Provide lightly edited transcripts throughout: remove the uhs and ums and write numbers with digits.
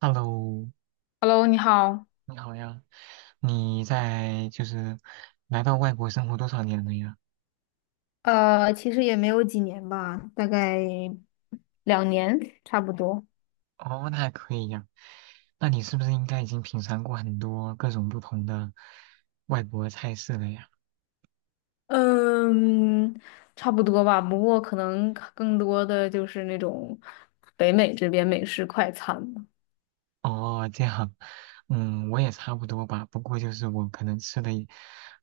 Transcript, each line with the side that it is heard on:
right: Hello，
left: Hello，你好。
right: 你好呀，你在来到外国生活多少年了呀？
left: 其实也没有几年吧，大概2年差不多。
right: 哦，那还可以呀。那你是不是应该已经品尝过很多各种不同的外国菜式了呀？
left: 嗯，差不多吧，不过可能更多的就是那种北美这边美式快餐了。
right: 哦，这样，嗯，我也差不多吧。不过就是我可能吃的也，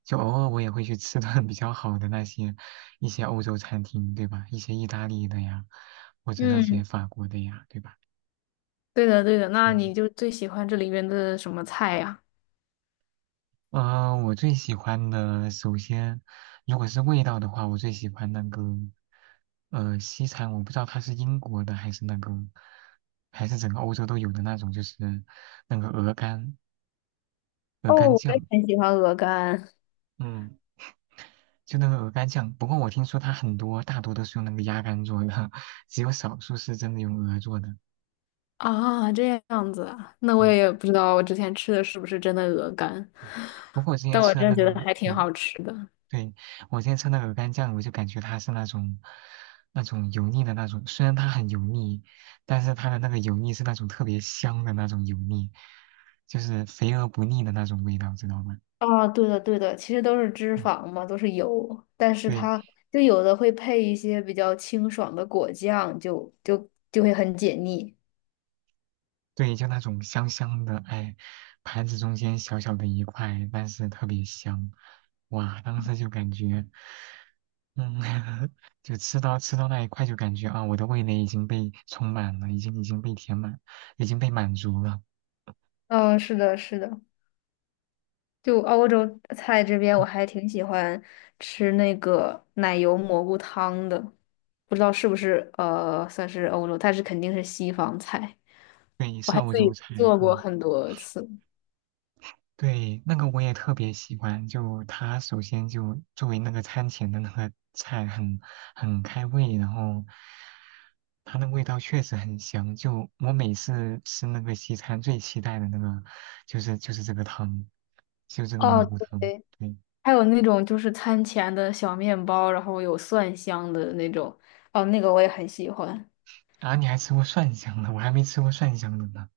right: 就偶尔我也会去吃顿比较好的那些一些欧洲餐厅，对吧？一些意大利的呀，或者那
left: 嗯，
right: 些法国的呀，对吧？
left: 对的，对的。那
right: 嗯。
left: 你就最喜欢这里边的什么菜呀？
right: 嗯，我最喜欢的，首先，如果是味道的话，我最喜欢那个，西餐，我不知道它是英国的还是那个，还是整个欧洲都有的那种，就是那个鹅肝，鹅
left: 哦，
right: 肝
left: 我也
right: 酱，
left: 很喜欢鹅肝。
right: 嗯，就那个鹅肝酱。不过我听说它很多，大多都是用那个鸭肝做的，只有少数是真的用鹅做的，
left: 啊，这样子啊，那我
right: 嗯。
left: 也不知道我之前吃的是不是真的鹅肝，
right: 不过我之前
left: 但我
right: 吃的
left: 真的
right: 那
left: 觉得
right: 个，
left: 还挺
right: 对，
left: 好吃的。
right: 对，我今天吃那个鹅肝酱，我就感觉它是那种那种油腻的那种，虽然它很油腻，但是它的那个油腻是那种特别香的那种油腻，就是肥而不腻的那种味道，知道吗？
left: 啊，对的，对的，其实都是脂
right: 嗯，
left: 肪嘛，都是油，但是
right: 对
left: 它就有的会配一些比较清爽的果酱，就会很解腻。
right: 对，就那种香香的，哎，盘子中间小小的一块，但是特别香，哇，当时就感觉，嗯，就吃到那一块就感觉啊，我的味蕾已经被充满了，已经被填满，已经被满足了。
left: 嗯，是的，是的，就欧洲菜这边我
right: 嗯
left: 还挺喜欢吃那个奶油蘑菇汤的，不知道是不是算是欧洲，但是肯定是西方菜，
right: 对，
left: 我还
right: 欧
left: 自
right: 洲
left: 己
right: 菜，
left: 做过
right: 嗯，
left: 很多次。
right: 对，那个我也特别喜欢。就它首先就作为那个餐前的那个菜很，很开胃，然后它那味道确实很香。就我每次吃那个西餐，最期待的那个就是这个汤，就这个蘑
left: 哦，
right: 菇汤。
left: 对。
right: 对，
left: 还有那种就是餐前的小面包，然后有蒜香的那种，哦，那个我也很喜欢。
right: 啊，你还吃过蒜香的，我还没吃过蒜香的呢。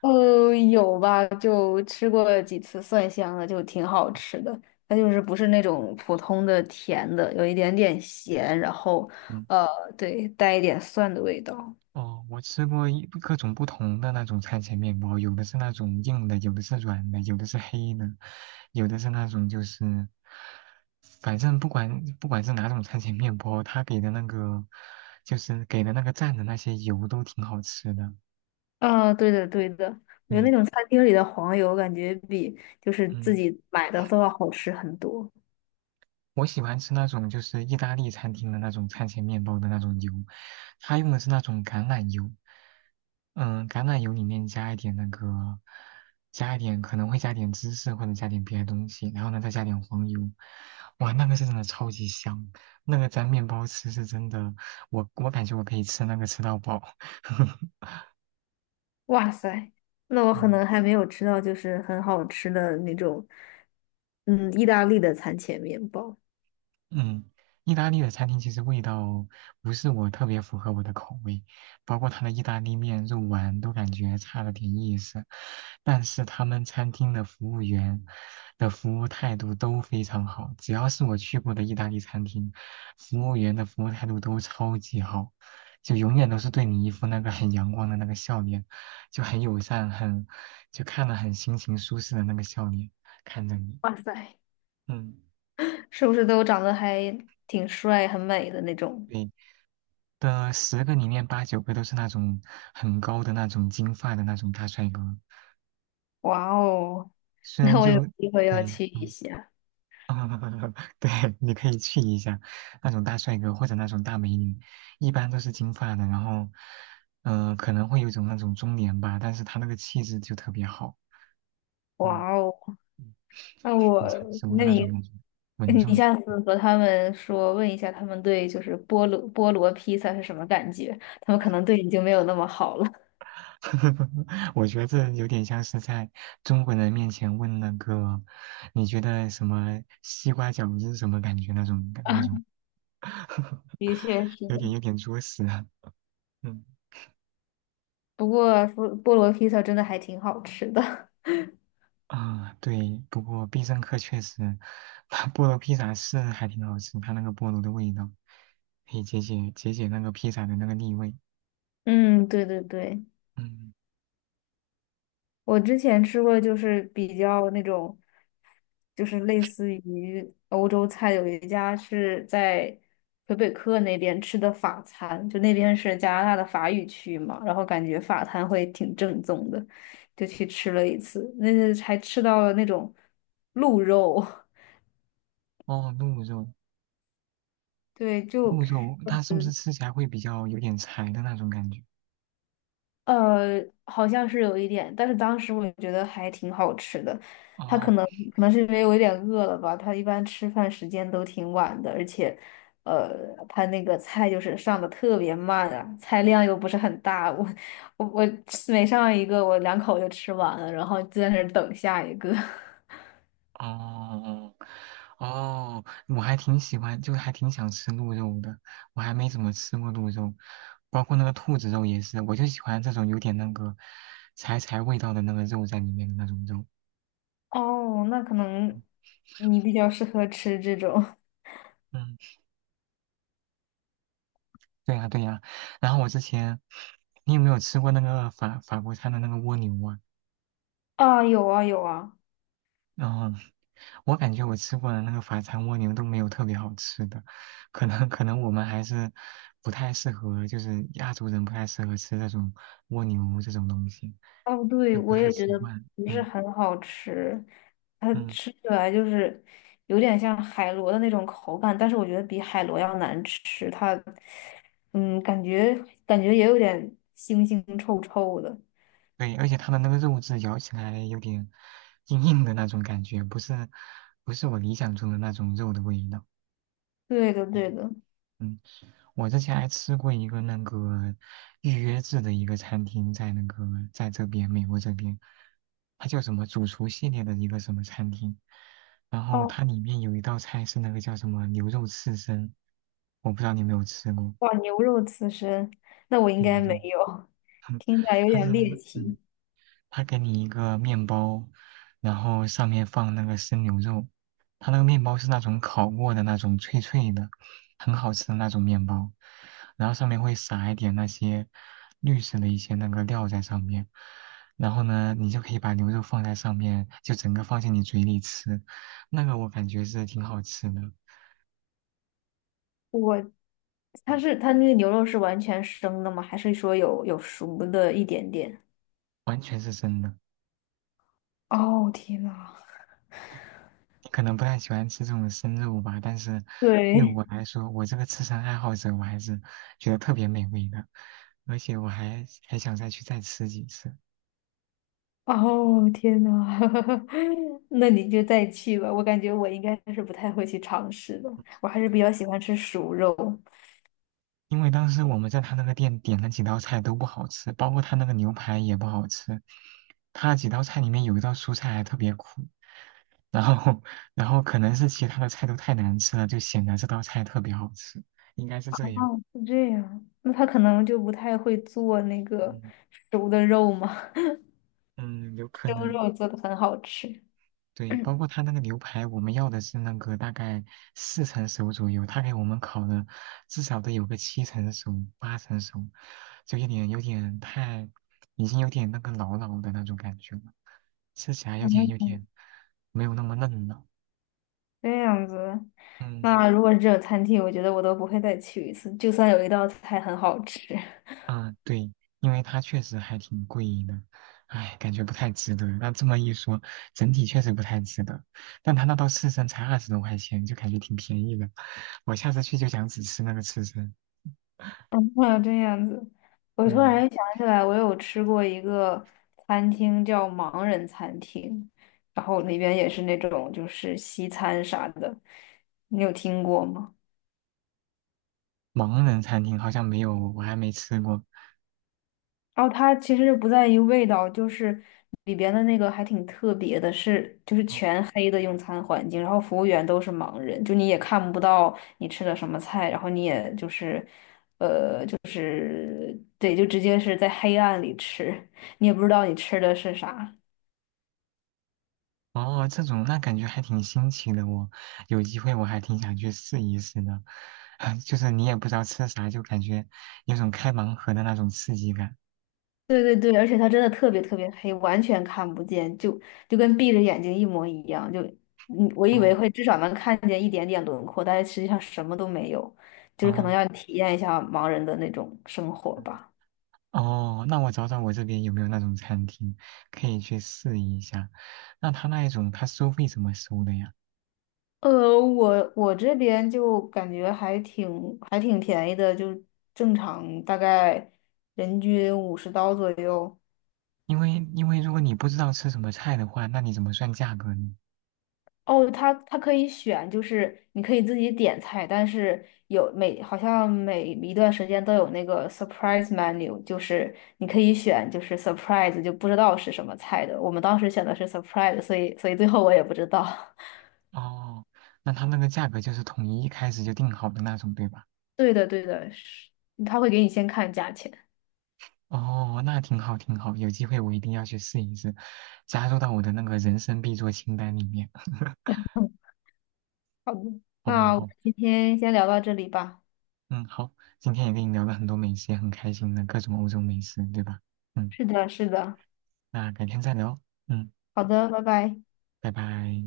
left: 有吧，就吃过几次蒜香的，就挺好吃的。它就是不是那种普通的甜的，有一点点咸，然后
right: 嗯
left: 呃，对，带一点蒜的味道。
right: 哦，我吃过一各种不同的那种餐前面包，有的是那种硬的，有的是软的，有的是黑的，有的是那种就是，反正不管是哪种餐前面包，它给的那个就是给的那个蘸的那些油都挺好吃的。
left: 啊，对的，对的，我觉得那
right: 对，
left: 种餐厅里的黄油感觉比就是自
right: 嗯，
left: 己买的都要好吃很多。
right: 我喜欢吃那种就是意大利餐厅的那种餐前面包的那种油，它用的是那种橄榄油，嗯，橄榄油里面加一点那个，加一点可能会加点芝士或者加点别的东西，然后呢再加点黄油，哇，那个是真的超级香，那个沾面包吃是真的，我感觉我可以吃那个吃到饱。
left: 哇塞，那我可
right: 嗯
left: 能还没有吃到就是很好吃的那种，嗯，意大利的餐前面包。
right: 嗯，意大利的餐厅其实味道不是我特别符合我的口味，包括它的意大利面、肉丸都感觉差了点意思。但是他们餐厅的服务员的服务态度都非常好，只要是我去过的意大利餐厅，服务员的服务态度都超级好，就永远都是对你一副那个很阳光的那个笑脸，就很友善，很，就看了很心情舒适的那个笑脸看着你。
left: 哇塞
right: 嗯，
left: 是不是都长得还挺帅、很美的那种？
right: 对，的十个里面八九个都是那种很高的那种金发的那种大帅哥，
left: 哇哦，
right: 虽
left: 那
right: 然
left: 我有
right: 就
left: 机会要
right: 对，
left: 去一
right: 嗯，
left: 下。
right: 对，你可以去一下那种大帅哥或者那种大美女，一般都是金发的，然后，可能会有一种那种中年吧，但是他那个气质就特别好，嗯，
left: 哇哦，
right: 嗯
left: 那我，
right: 很成熟的
left: 那
right: 那种
left: 你，
right: 感觉，稳
left: 你
right: 重
left: 下次和他们说，问一下他们对就是菠萝披萨是什么感觉？他们可能对你就没有那么好了。
right: 我觉得这有点像是在中国人面前问那个，你觉得什么西瓜饺子是什么感觉那种
left: 啊，
right: 那种，
left: 的确是
right: 有
left: 的。
right: 点有点作死啊。嗯
left: 不过菠萝披萨真的还挺好吃的。
right: 啊，对，不过必胜客确实，它菠萝披萨是还挺好吃，它那个菠萝的味道可以解那个披萨的那个腻味。
left: 嗯，对对对，
right: 嗯，
left: 我之前吃过，就是比较那种，就是类似于欧洲菜，有一家是在魁北克那边吃的法餐，就那边是加拿大的法语区嘛，然后感觉法餐会挺正宗的，就去吃了一次，那次还吃到了那种鹿肉，
right: 哦，鹿肉，
left: 对，就
right: 鹿肉它是不是吃起来会比较有点柴的那种感觉？
left: 呃，好像是有一点，但是当时我觉得还挺好吃的。他可
right: 哦，
left: 能可能是因为我有点饿了吧，他一般吃饭时间都挺晚的，而且，呃，他那个菜就是上的特别慢啊，菜量又不是很大，我吃每上一个我两口就吃完了，然后就在那儿等下一个。
right: 哦哦，我还挺喜欢，就还挺想吃鹿肉的。我还没怎么吃过鹿肉，包括那个兔子肉也是，我就喜欢这种有点那个柴柴味道的那个肉在里面的那种肉。
left: 哦，那可能你比较适合吃这种
right: 嗯，对呀对呀。然后我之前，你有没有吃过那个法国餐的那个蜗牛啊？
left: 啊，有啊有啊。
right: 然后。我感觉我吃过的那个法餐蜗牛都没有特别好吃的，可能我们还是不太适合，就是亚洲人不太适合吃这种蜗牛这种东西，
left: 哦，对，
right: 就不
left: 我
right: 太
left: 也觉
right: 习
left: 得
right: 惯。
left: 不是
right: 嗯
left: 很好吃，它
right: 嗯，
left: 吃起来就是有点像海螺的那种口感，但是我觉得比海螺要难吃。它，嗯，感觉感觉也有点腥腥臭臭的。
right: 对，而且它的那个肉质咬起来有点硬硬的那种感觉，不是我理想中的那种肉的味道。
left: 对的，对的。
right: 嗯。我之前还吃过一个那个预约制的一个餐厅，在那个在这边美国这边，它叫什么主厨系列的一个什么餐厅，然后
left: 哦，
right: 它里面有一道菜是那个叫什么牛肉刺身，我不知道你有没有吃过。
left: 哇，牛肉刺身，那我应
right: 对
left: 该
right: 对
left: 没
right: 对，
left: 有，听起来有
right: 它是
left: 点猎
right: 嗯
left: 奇。
right: 他给你一个面包，然后上面放那个生牛肉，他那个面包是那种烤过的那种脆脆的，很好吃的那种面包，然后上面会撒一点那些绿色的一些那个料在上面，然后呢，你就可以把牛肉放在上面，就整个放进你嘴里吃，那个我感觉是挺好吃的，
left: 我，它是
right: 嗯
left: 它那个牛肉是完全生的吗？还是说有熟的一点点？
right: 完全是真的。
left: 哦，天呐，
right: 可能不太喜欢吃这种生肉吧，但是对
left: 对，
right: 我来说，我这个吃神爱好者，我还是觉得特别美味的，而且我还想再去再吃几次，
left: 哦，天呐，那你就再去吧。我感觉我应该是不太会去尝试的，我还是比较喜欢吃熟肉。
right: 因为当时我们在他那个店点了几道菜都不好吃，包括他那个牛排也不好吃，他几道菜里面有一道蔬菜还特别苦，然后 然后可能是其他的菜都太难吃了，就显得这道菜特别好吃，应该是这样，
left: 是这样，那他可能就不太会做那个
right: 嗯
left: 熟的肉嘛，
right: 嗯，有 可
left: 生
right: 能。
left: 肉做的很好吃。
right: 对，
left: 嗯
right: 包括他那个牛排，我们要的是那个大概四成熟左右，他给我们烤的至少得有个七成熟、八成熟，就有点太，已经有点那个老老的那种感觉了，吃起来有点没有那么嫩了。
left: 这样子，
right: 嗯
left: 那如果是这种餐厅，我觉得我都不会再去一次，就算有一道菜很好吃。
right: 啊，对，因为它确实还挺贵的，哎，感觉不太值得。那这么一说，整体确实不太值得，但他那道刺身才二十多块钱，就感觉挺便宜的。我下次去就想只吃那个刺身。
left: 嗯，啊这样子，我突然
right: 嗯，
left: 想起来，我有吃过一个餐厅叫盲人餐厅，然后里边也是那种就是西餐啥的，你有听过吗？
right: 盲人餐厅好像没有，我还没吃过。
left: 然后它其实不在于味道，就是里边的那个还挺特别的是，就是
right: 哦，
left: 全黑的用餐环境，然后服务员都是盲人，就你也看不到你吃的什么菜，然后你也就是对，就直接是在黑暗里吃，你也不知道你吃的是啥。
right: 哦这种那感觉还挺新奇的哦。有机会我还挺想去试一试的。就是你也不知道吃啥，就感觉有种开盲盒的那种刺激感。
left: 对对对，而且它真的特别特别黑，完全看不见，就跟闭着眼睛一模一样。就我以为会
right: 哦
left: 至少能看见一点点轮廓，但是实际上什么都没有，就是可能
right: 哦
left: 要体验一下盲人的那种生活吧。
right: 哦，那我找找我这边有没有那种餐厅可以去试一下。那他那一种他收费怎么收的呀？
left: 我这边就感觉还挺便宜的，就正常大概人均50刀左右。
right: 因为如果你不知道吃什么菜的话，那你怎么算价格呢？
left: 哦，它可以选，就是你可以自己点菜，但是有每好像每一段时间都有那个 surprise menu,就是你可以选，就是 surprise 就不知道是什么菜的。我们当时选的是 surprise,所以最后我也不知道。
right: 哦，那它那个价格就是统一一开始就定好的那种，对吧？
left: 对的，对的，是，他会给你先看价钱。
right: 哦，那挺好，挺好，有机会我一定要去试一试，加入到我的那个人生必做清单里面。
left: 嗯，好的，
right: 好好
left: 那我们
right: 好，
left: 今天先聊到这里吧。
right: 嗯，好，今天也跟你聊了很多美食，也很开心的各种欧洲美食，对吧？嗯，
left: 是的，是的，
right: 那改天再聊哦，嗯，
left: 好的，拜拜。
right: 拜拜。